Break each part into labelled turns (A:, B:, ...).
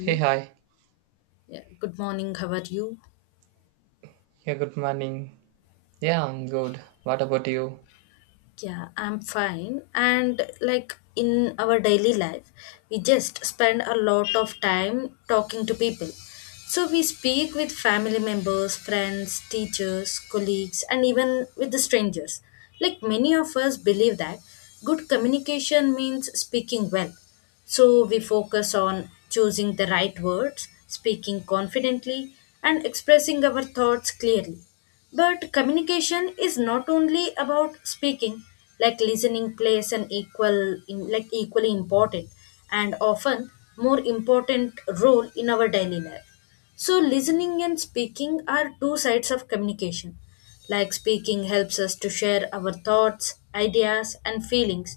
A: Hey, hi.
B: Yeah. Good morning. How are you?
A: Yeah, good morning. Yeah, I'm good. What about you?
B: Yeah, I'm fine. And like in our daily life, we just spend a lot of time talking to people. So we speak with family members, friends, teachers, colleagues, and even with the strangers. Like many of us believe that good communication means speaking well. So we focus on choosing the right words, speaking confidently, and expressing our thoughts clearly. But communication is not only about speaking, like listening plays an equal in, like equally important and often more important role in our daily life. So listening and speaking are two sides of communication. Like speaking helps us to share our thoughts, ideas and feelings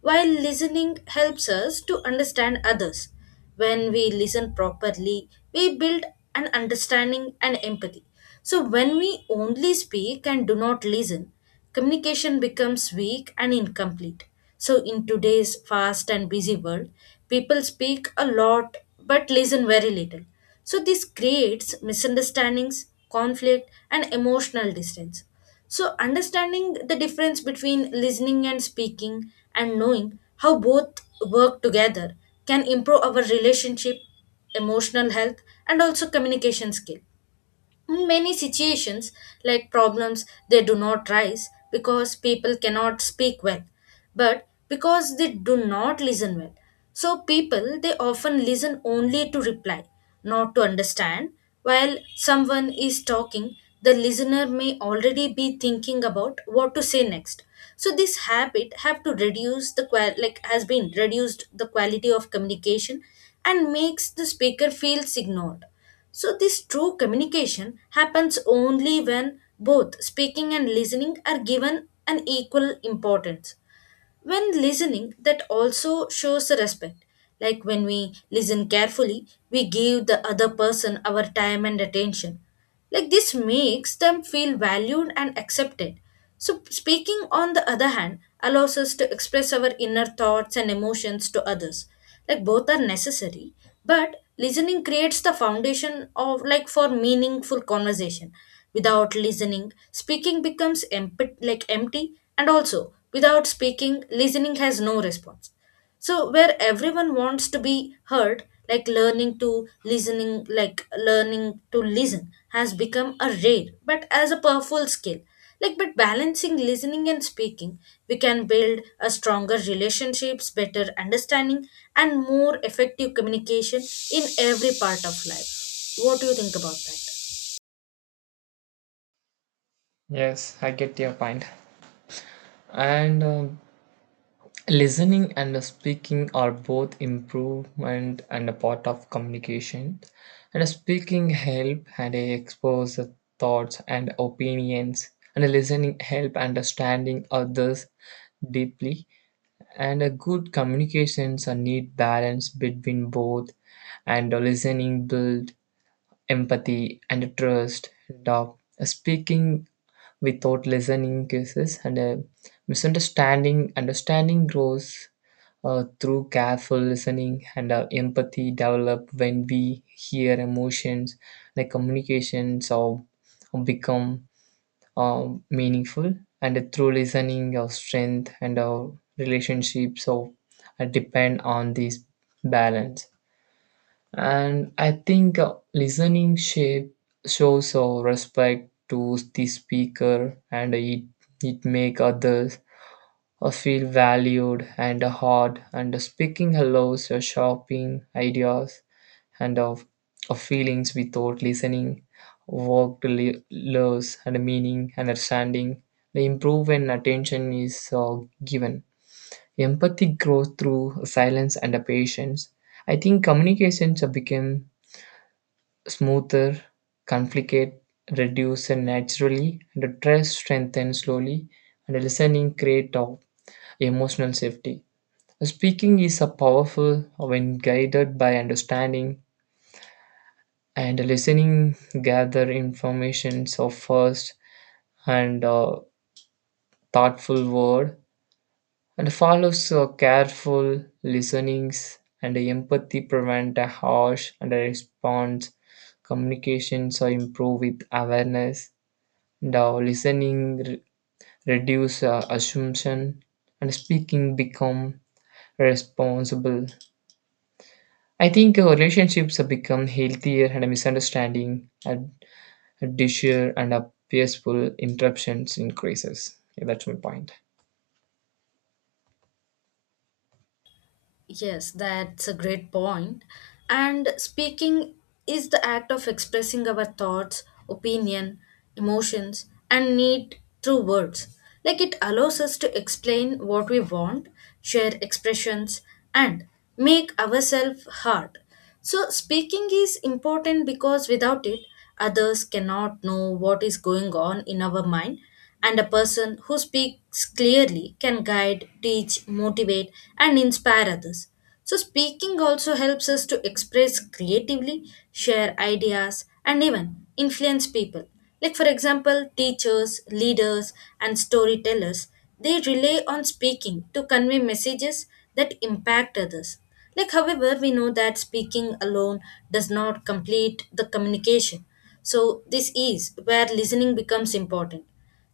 B: while listening helps us to understand others. When we listen properly, we build an understanding and empathy. So, when we only speak and do not listen, communication becomes weak and incomplete. So, in today's fast and busy world, people speak a lot but listen very little. So, this creates misunderstandings, conflict, and emotional distance. So, understanding the difference between listening and speaking and knowing how both work together can improve our relationship, emotional health, and also communication skill. In many situations, like problems, they do not rise because people cannot speak well, but because they do not listen well. So, people they often listen only to reply, not to understand. While someone is talking, the listener may already be thinking about what to say next. So, this habit have to reduce the qual like has been reduced the quality of communication and makes the speaker feels ignored. So, this true communication happens only when both speaking and listening are given an equal importance. When listening, that also shows the respect. Like when we listen carefully, we give the other person our time and attention. Like this makes them feel valued and accepted. So, speaking on the other hand allows us to express our inner thoughts and emotions to others. Like both are necessary, but listening creates the foundation of like for meaningful conversation. Without listening, speaking becomes empty, and also without speaking, listening has no response. So where everyone wants to be heard, like learning to listen has become a rare but as a powerful skill. Like but balancing listening and speaking, we can build a stronger relationships, better understanding, and more effective communication in every part of life. What do you think about that?
A: Yes, I get your point. And Listening and speaking are both improvement and a part of communication. And speaking help and expose the thoughts and opinions. And listening help understanding others deeply. And a good communications are need balance between both. And listening build empathy and trust, and speaking without listening cases and misunderstanding understanding grows through careful listening, and empathy develop when we hear emotions, like communications or become meaningful, and through listening our strength and our relationships so depend on this balance. And I think listening shape shows respect to the speaker, and it make others feel valued and heard. And speaking allows shopping ideas and of feelings without listening work loves and meaning, and understanding the improve when attention is given. Empathy grows through silence and patience. I think communications have become smoother, conflict reduce naturally, and trust strengthens slowly, and listening creates emotional safety. Speaking is a powerful when guided by understanding, and listening gather informations of first and thoughtful word, and follows careful listenings, and empathy prevent a harsh and a response. Communications are improved with awareness. Now, reduce assumption, and speaking become responsible. I think relationships have become healthier, and a misunderstanding, a disher, and a peaceful interruptions increases. Yeah, that's my point.
B: Yes, that's a great point. And speaking is the act of expressing our thoughts, opinion, emotions, and need through words. Like it allows us to explain what we want, share expressions, and make ourselves heard. So, speaking is important because without it, others cannot know what is going on in our mind, and a person who speaks clearly can guide, teach, motivate, and inspire others. So, speaking also helps us to express creatively, share ideas, and even influence people. Like, for example, teachers, leaders, and storytellers, they rely on speaking to convey messages that impact others. Like, however, we know that speaking alone does not complete the communication. So, this is where listening becomes important.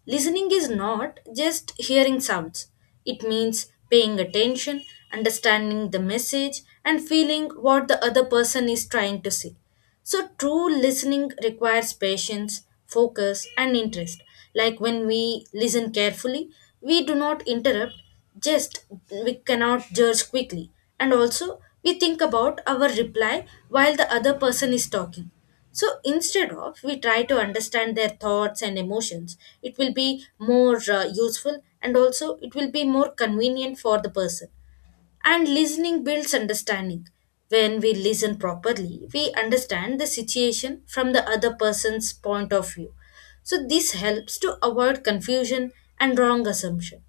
B: Listening is not just hearing sounds, it means paying attention, understanding the message, and feeling what the other person is trying to say. So, true listening requires patience, focus, and interest. Like when we listen carefully, we do not interrupt, just we cannot judge quickly, and also we think about our reply while the other person is talking. So instead of we try to understand their thoughts and emotions, it will be more useful, and also it will be more convenient for the person, and listening builds understanding. When we listen properly, we understand the situation from the other person's point of view. So, this helps to avoid confusion and wrong assumption.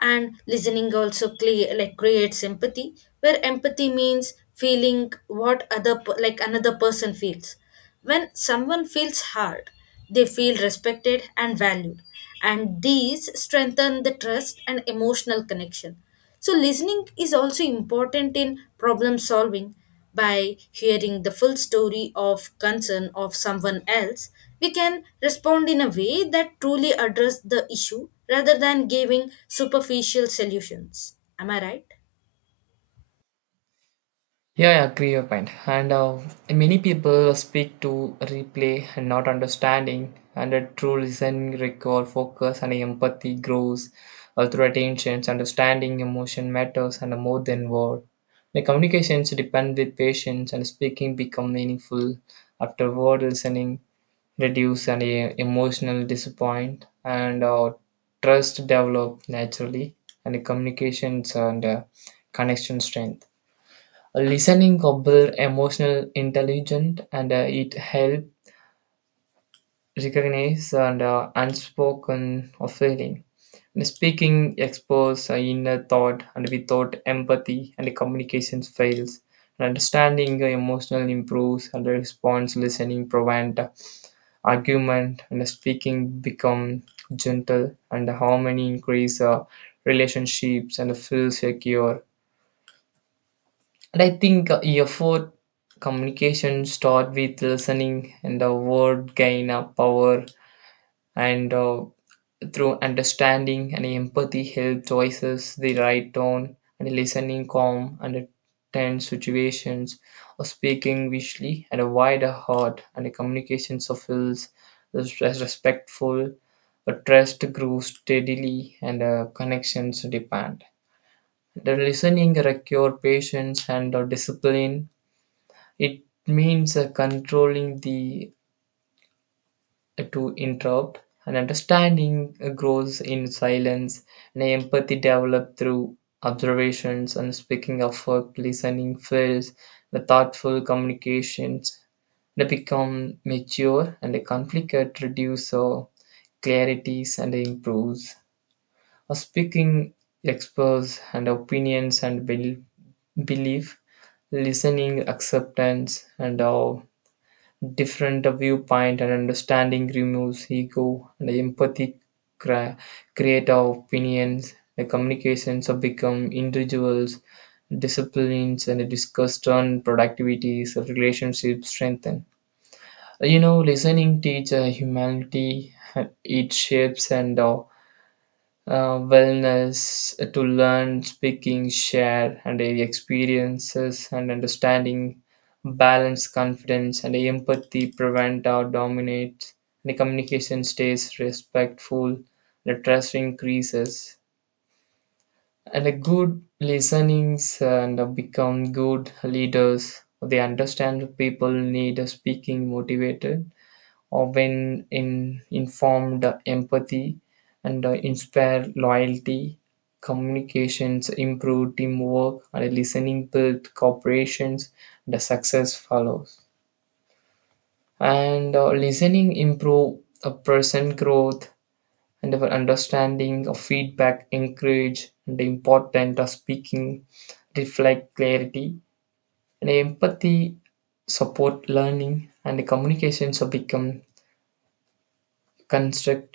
B: And listening also creates empathy, where empathy means feeling what other per- like another person feels. When someone feels hard, they feel respected and valued, and these strengthen the trust and emotional connection. So, listening is also important in problem solving. By hearing the full story of concern of someone else, we can respond in a way that truly address the issue rather than giving superficial solutions. Am I right?
A: Yeah, I agree your point. And Many people speak to replay and not understanding, and a true listening require focus, and empathy grows through attention, understanding emotion matters, and more than word. The communications depend with patience, and speaking become meaningful after word. Listening reduce any emotional disappoint, and trust develop naturally, and the communications and connection strength. Listening compel emotional intelligent, and it help recognize and unspoken of feeling. And speaking expose inner thought, and without empathy and communication fails. And understanding emotional improves and response listening prevent argument, and speaking become gentle, and harmony increase relationships and feel secure. And I think effort communication start with listening, and the word gain a power, and through understanding and empathy help choices the right tone, and listening calm and tense situations or speaking visually and a wider heart, and the communication fulfils, is as respectful. A trust grows steadily, and connections depend the listening require patience and discipline. It means controlling the to interrupt, and understanding grows in silence, and empathy developed through observations, and speaking of work, listening fills the thoughtful communications. They become mature, and the conflict reduces or clarities and improves. A speaking explores and opinions and belief, listening acceptance and different viewpoint, and understanding removes ego, and empathy cra- create our opinions. The communications have become individuals disciplines, and the discuss turn productivities. The relationships strengthen. You know, listening teach humanity it shapes and wellness to learn speaking share and experiences and understanding balance confidence, and empathy prevent or dominate. The communication stays respectful, the trust increases, and a good listenings and become good leaders. They understand people need a speaking motivated or when in informed empathy, and inspire loyalty. Communications improve teamwork, and listening build cooperations. The success follows, and listening improve a person growth, and our understanding of feedback encourage, and the important of speaking reflect clarity, and empathy support learning, and the communications have become constructive,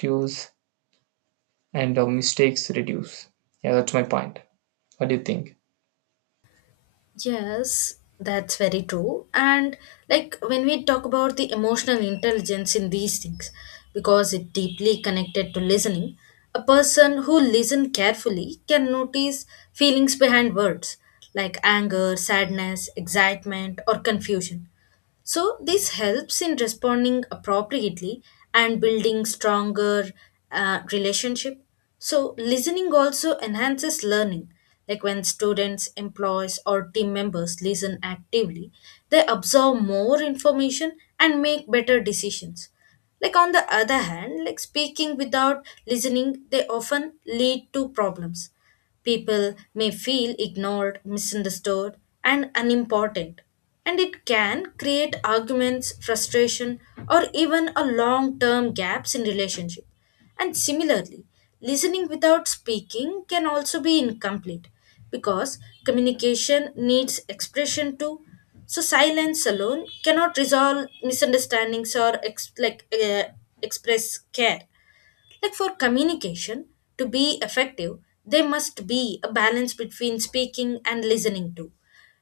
A: and our mistakes reduce. Yeah, that's my point. What do you think?
B: Yes, that's very true. And like when we talk about the emotional intelligence in these things, because it deeply connected to listening, a person who listen carefully can notice feelings behind words like anger, sadness, excitement, or confusion. So, this helps in responding appropriately and building stronger relationship. So, listening also enhances learning. Like when students, employees, or team members listen actively, they absorb more information and make better decisions. Like on the other hand, like speaking without listening, they often lead to problems. People may feel ignored, misunderstood, and unimportant, and it can create arguments, frustration, or even a long term gaps in relationship. And similarly, listening without speaking can also be incomplete because communication needs expression too. So silence alone cannot resolve misunderstandings or express care. Like for communication to be effective, there must be a balance between speaking and listening too.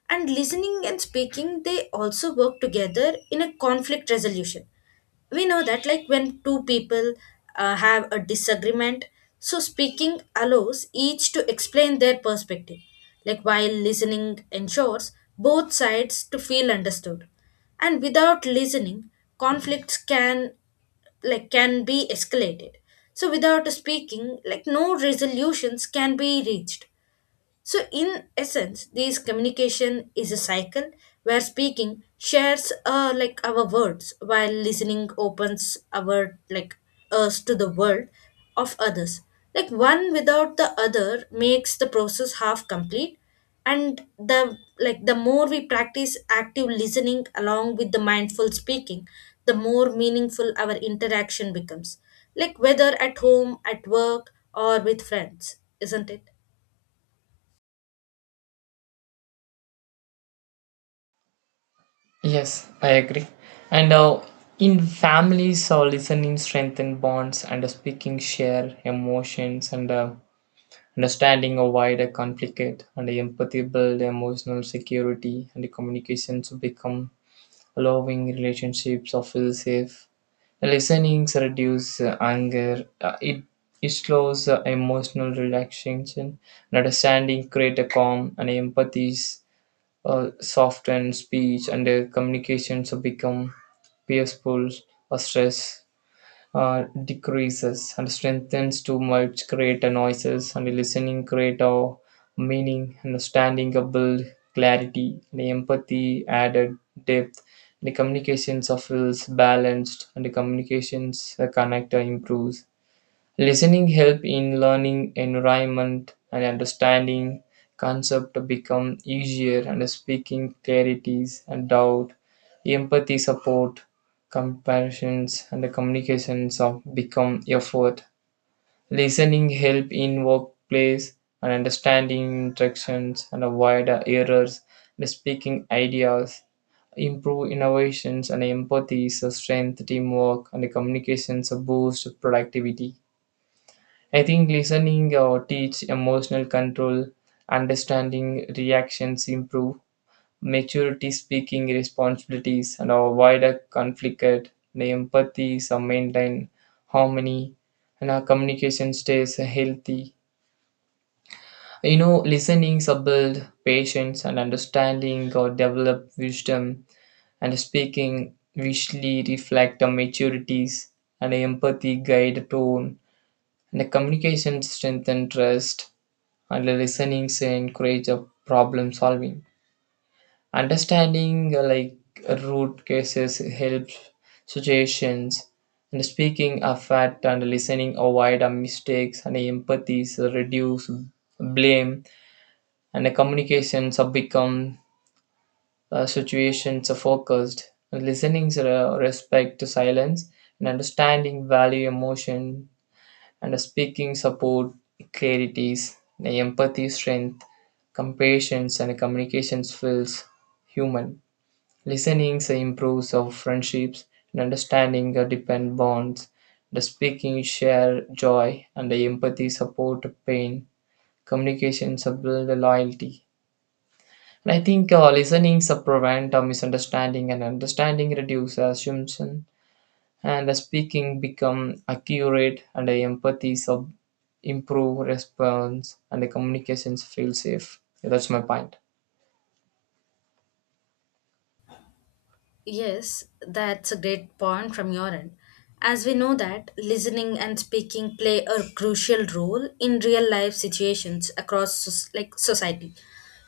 B: And listening and speaking, they also work together in a conflict resolution. We know that like when two people have a disagreement, so speaking allows each to explain their perspective, like while listening ensures both sides to feel understood. And without listening, conflicts can can be escalated, so without speaking, like no resolutions can be reached. So, in essence, this communication is a cycle where speaking shares like our words, while listening opens our like us to the world of others. Like one without the other makes the process half complete, and the like the more we practice active listening along with the mindful speaking, the more meaningful our interaction becomes. Like whether at home, at work, or with friends, isn't it?
A: Yes, I agree. And In families, listening strengthen bonds, and speaking share emotions, and understanding a wider conflict, and empathy build emotional security, and the communications become allowing relationships of feel safe. Listening reduces anger. It it slows emotional relaxation. And understanding creates a calm, and empathies soften speech, and communications become peaceful or stress uh, decreases and strengthens too much create a noises, and listening create a meaning, and standing up build clarity, and empathy added depth, and the communications of wills balanced, and the communications connector improves. Listening help in learning environment, and understanding concept become easier, and speaking clarities and doubt, empathy support, comparisons, and the communications of become effort. Listening help in workplace, and understanding interactions and avoid errors, and speaking ideas improve innovations, and empathy, strength, teamwork, and the communications boost productivity. I think listening teach emotional control, understanding reactions improve, maturity speaking responsibilities and avoid a conflict, the empathy some maintain harmony, and our communication stays healthy. You know, listening build patience, and understanding or develop wisdom, and speaking visually reflect the maturities, and empathy guide tone, and the communication strengthen trust, and listening encourage a problem solving understanding like root cases helps situations, and speaking a fact, and listening avoid a mistakes, and empathies reduce blame, and the communications have become situations are focused. Listening's respect to silence, and understanding value emotion, and a speaking support clarities, the empathy strength, compassion, and communication feels human. Listening improves our friendships, and understanding our depend bonds. The speaking share joy, and the empathy support pain. Communication build loyalty. And I think listening prevent a misunderstanding, and understanding reduce assumption, and the speaking become accurate, and the empathy sub improve response, and the communications feel safe. Yeah, that's my point.
B: Yes, that's a great point from your end. As we know that listening and speaking play a crucial role in real life situations across society.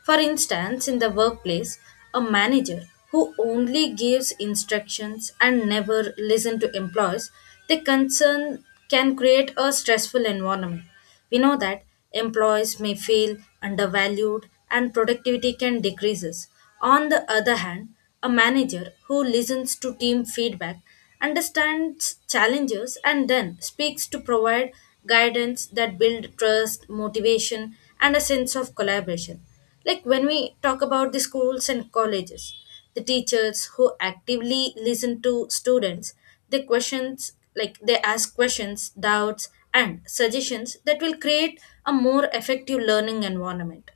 B: For instance, in the workplace, a manager who only gives instructions and never listen to employees, their concern can create a stressful environment. We know that employees may feel undervalued and productivity can decreases. On the other hand, a manager who listens to team feedback understands challenges and then speaks to provide guidance that build trust, motivation and a sense of collaboration. Like when we talk about the schools and colleges, the teachers who actively listen to students, they ask questions, doubts, and suggestions that will create a more effective learning environment.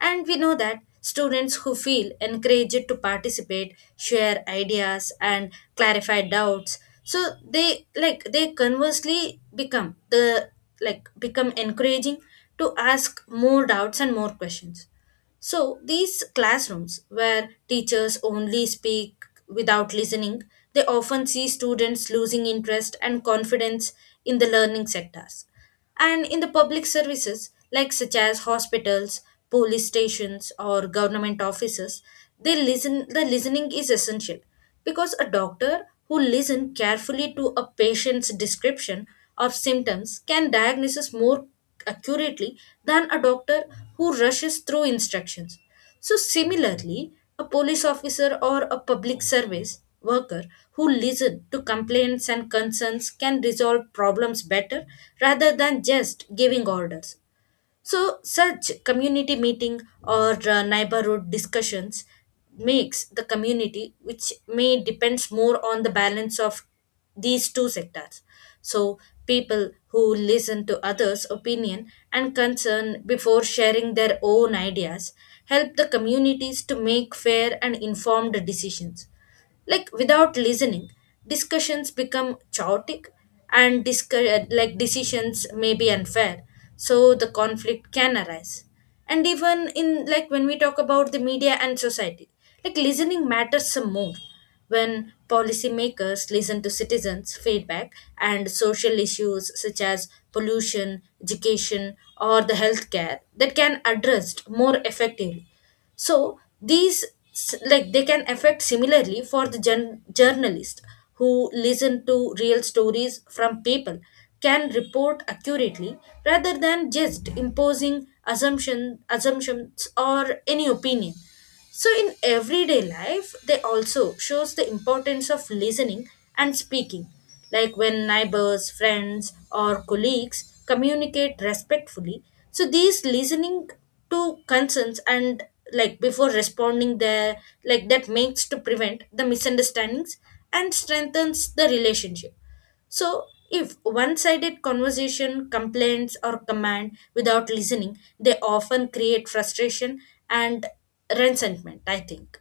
B: And we know that students who feel encouraged to participate share ideas and clarify doubts. So they like they conversely become the like become encouraging to ask more doubts and more questions. So, these classrooms where teachers only speak without listening, they often see students losing interest and confidence in the learning sectors. And in the public services, like such as hospitals, police stations, or government offices, they listen, the listening is essential because a doctor who listens carefully to a patient's description of symptoms can diagnose more accurately than a doctor who rushes through instructions. So, similarly, a police officer or a public service worker who listens to complaints and concerns can resolve problems better rather than just giving orders. So such community meeting or neighborhood discussions makes the community which may depends more on the balance of these two sectors. So people who listen to others' opinion and concern before sharing their own ideas help the communities to make fair and informed decisions. Like without listening, discussions become chaotic and decisions may be unfair. So the conflict can arise. And even in like when we talk about the media and society, like listening matters some more when policymakers listen to citizens' feedback and social issues such as pollution, education, or the healthcare that can addressed more effectively. So these they can affect similarly for the journalist who listen to real stories from people can report accurately rather than just imposing assumptions or any opinion. So in everyday life, they also shows the importance of listening and speaking. Like when neighbors, friends, or colleagues communicate respectfully. So these listening to concerns and like before responding there, like that makes to prevent the misunderstandings and strengthens the relationship. So, if one sided conversation, complaints, or command without listening, they often create frustration and resentment, I think.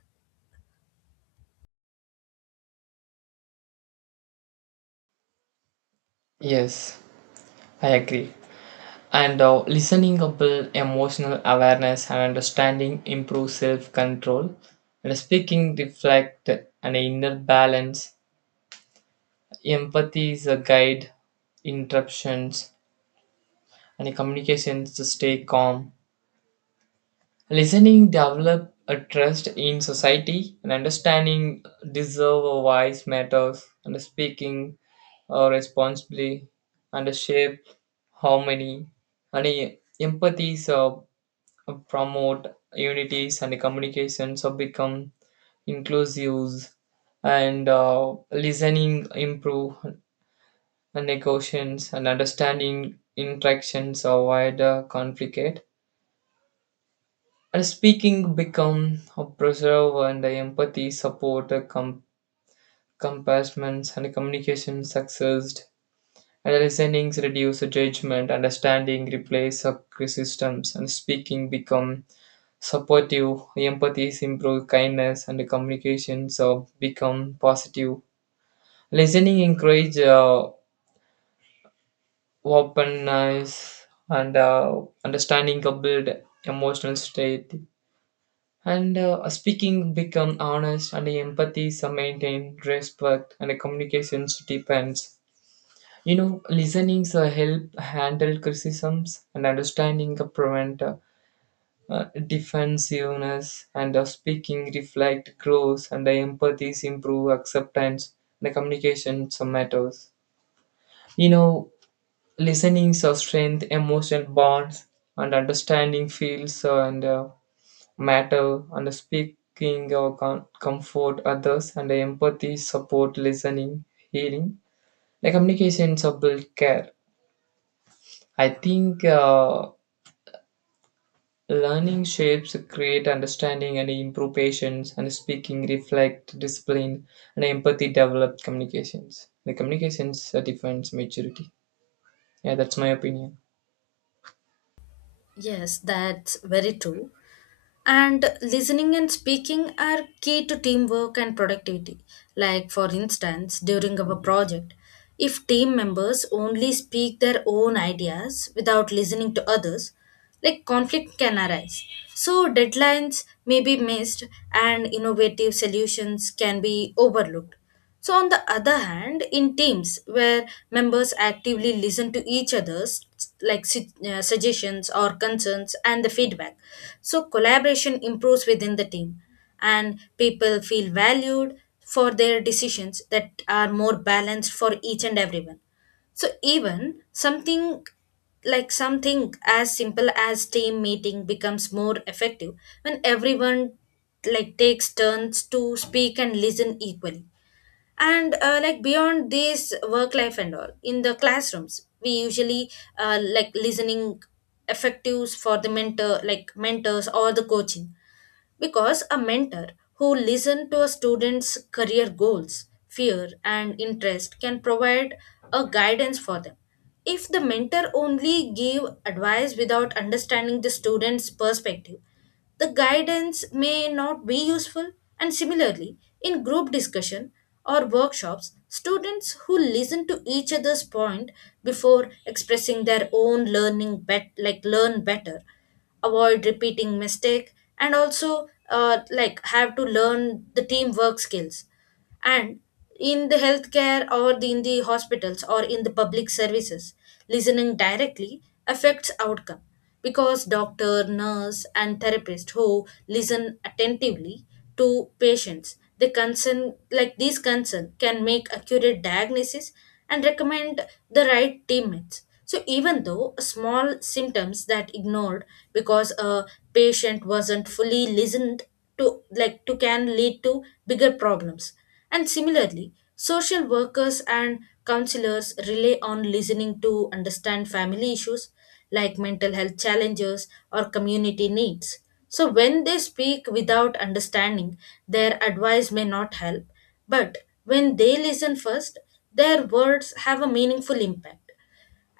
A: Yes, I agree. And listening up build emotional awareness, and understanding improve self-control, and speaking reflect an inner balance, empathy is a guide interruptions, and communications to stay calm. Listening develop a trust in society, and understanding deserve a wise matters, and speaking responsibly and shape harmony, and empathy so promote unities, and communications so become inclusive, and listening improve negotiations, and understanding interactions avoid conflict. And speaking become a preserve, and empathy support compassments, and communication success, and listening reduce judgment, understanding replace systems, and speaking become supportive, empathy improve kindness, and communication so become positive. Listening encourage openness, and understanding build emotional state. And speaking become honest, and empathy is maintained, respect, and communications depends. You know, listening help handle criticisms, and understanding prevent defensiveness, and speaking reflect growth, and the empathies improve acceptance, and the communication matters. You know, listening strength, emotion bonds, and understanding feels and matter, and speaking or comfort others, and empathy support listening healing, the communication support care. I think learning shapes create understanding and improve patience, and speaking reflect discipline, and empathy develop communications, the communications defines maturity. Yeah, that's my opinion.
B: Yes, that's very true. And listening and speaking are key to teamwork and productivity. Like, for instance, during our project, if team members only speak their own ideas without listening to others, like conflict can arise. So, deadlines may be missed and innovative solutions can be overlooked. So, on the other hand, in teams where members actively listen to each other's suggestions or concerns and the feedback, so collaboration improves within the team, and people feel valued for their decisions that are more balanced for each and everyone. So even something like something as simple as team meeting becomes more effective when everyone like takes turns to speak and listen equally. And like beyond this work life and all in the classrooms we usually like listening effectives for the mentor like mentors or the coaching, because a mentor who listens to a student's career goals, fear, and interest can provide a guidance for them. If the mentor only give advice without understanding the student's perspective, the guidance may not be useful. And similarly, in group discussion or workshops, students who listen to each other's point before expressing their own learn better, avoid repeating mistake, and also like have to learn the teamwork skills. And in the healthcare or the, in the hospitals or in the public services, listening directly affects outcome because doctor nurse and therapist who listen attentively to patients. The concern, like these concern, can make accurate diagnosis and recommend the right treatments. So even though small symptoms that ignored because a patient wasn't fully listened to, can lead to bigger problems. And similarly, social workers and counselors rely on listening to understand family issues like mental health challenges or community needs. So, when they speak without understanding, their advice may not help, but when they listen first, their words have a meaningful impact.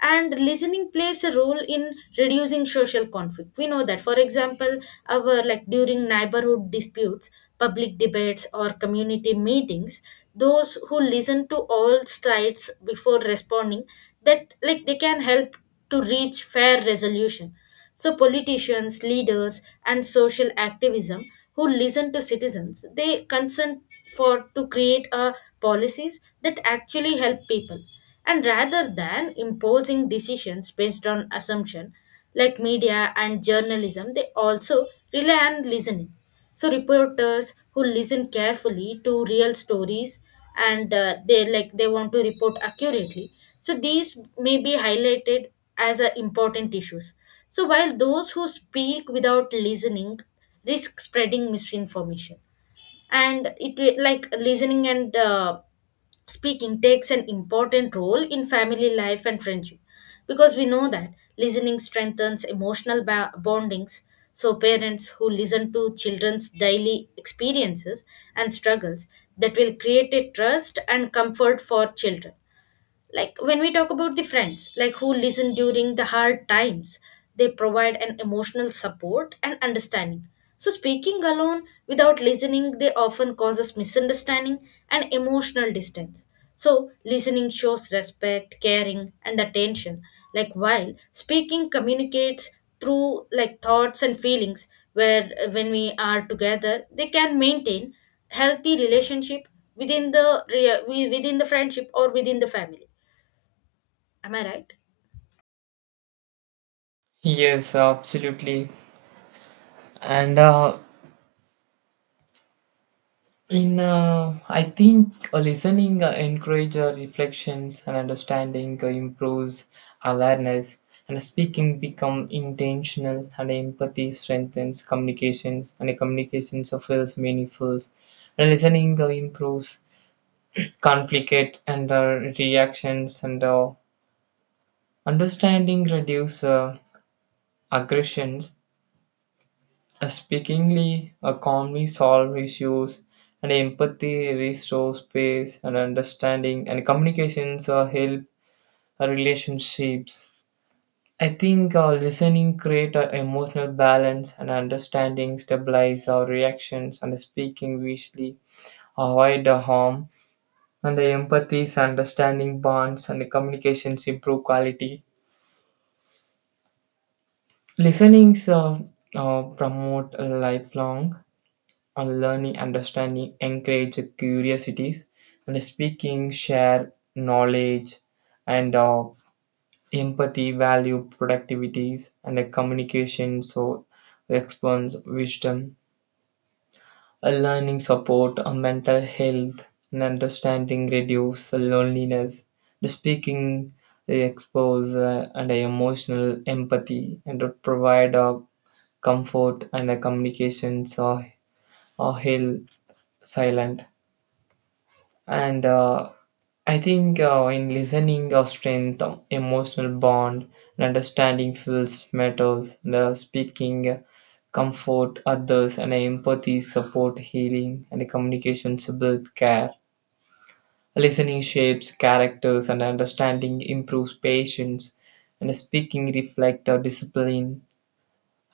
B: And listening plays a role in reducing social conflict. We know that for example our like during neighborhood disputes, public debates or community meetings, those who listen to all sides before responding, that like they can help to reach fair resolution. So politicians, leaders, and social activism who listen to citizens, they consent for to create a policies that actually help people. And rather than imposing decisions based on assumption, like media and journalism, they also rely on listening. So reporters who listen carefully to real stories and they like they want to report accurately, so these may be highlighted as important issues. So while those who speak without listening risk spreading misinformation. And it like listening and speaking takes an important role in family life and friendship, because we know that listening strengthens emotional bondings. So parents who listen to children's daily experiences and struggles, that will create a trust and comfort for children. Like when we talk about the friends like who listen during the hard times, they provide an emotional support and understanding. So speaking alone without listening they often causes misunderstanding and emotional distance. So listening shows respect caring and attention, like while speaking communicates through like thoughts and feelings. Where when we are together they can maintain healthy relationship within the within the friendship or within the family. Am I right?
A: Yes, absolutely. And In I think listening encourages reflections, and understanding improves awareness, and speaking become intentional, and empathy strengthens communications, and communications feels meaningful, and listening improves conflict and reactions, and understanding reduce aggressions. Speakingly, a calmly solve issues, and empathy restores space, and understanding and communications help relationships. I think listening create an emotional balance, and understanding stabilize our reactions, and speaking wisely avoid the harm, and the empathy is understanding bonds, and the communications improve quality. Listenings promote a lifelong and learning understanding encourage curiosities, and speaking share knowledge, and empathy value productivities, and communication so expands wisdom, a learning support a mental health, and understanding reduce loneliness, the speaking they expose and a emotional empathy, and to provide a comfort, and a communications or heal silent, and I think in listening our strength emotional bond, and understanding feels matters, and speaking comfort others, and empathy support healing, and communication build care. Listening shapes characters, and understanding improves patience, and speaking reflect our discipline.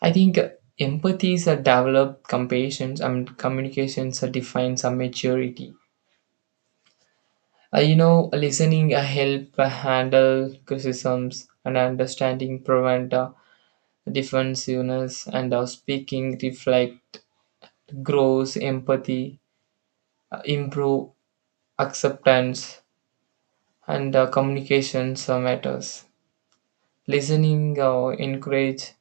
A: I think empathy is a developed compassion, and communications are defines our maturity. You know, listening help handle criticisms, and understanding prevent defensiveness, and speaking reflect grows empathy, improve acceptance, and communication matters. Listening encourage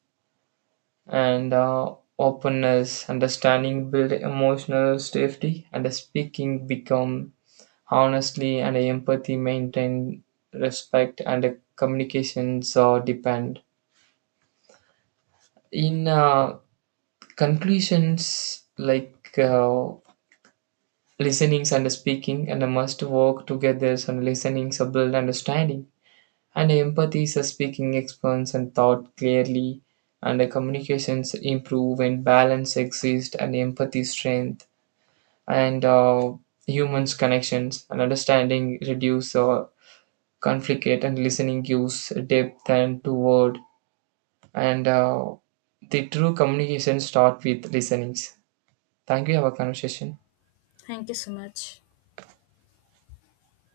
A: and openness, understanding build emotional safety, and speaking become honestly, and empathy maintain respect, and communications or depend. In conclusions, listenings and speaking, and must work together, and listening to build understanding. And empathy is a speaking expands and thought clearly, and the communications improve when balance exist, and empathy strength, and humans connections, and understanding reduce conflict, and listening gives depth and to word, and the true communication start with listenings. Thank you. Have a conversation.
B: Thank you so much.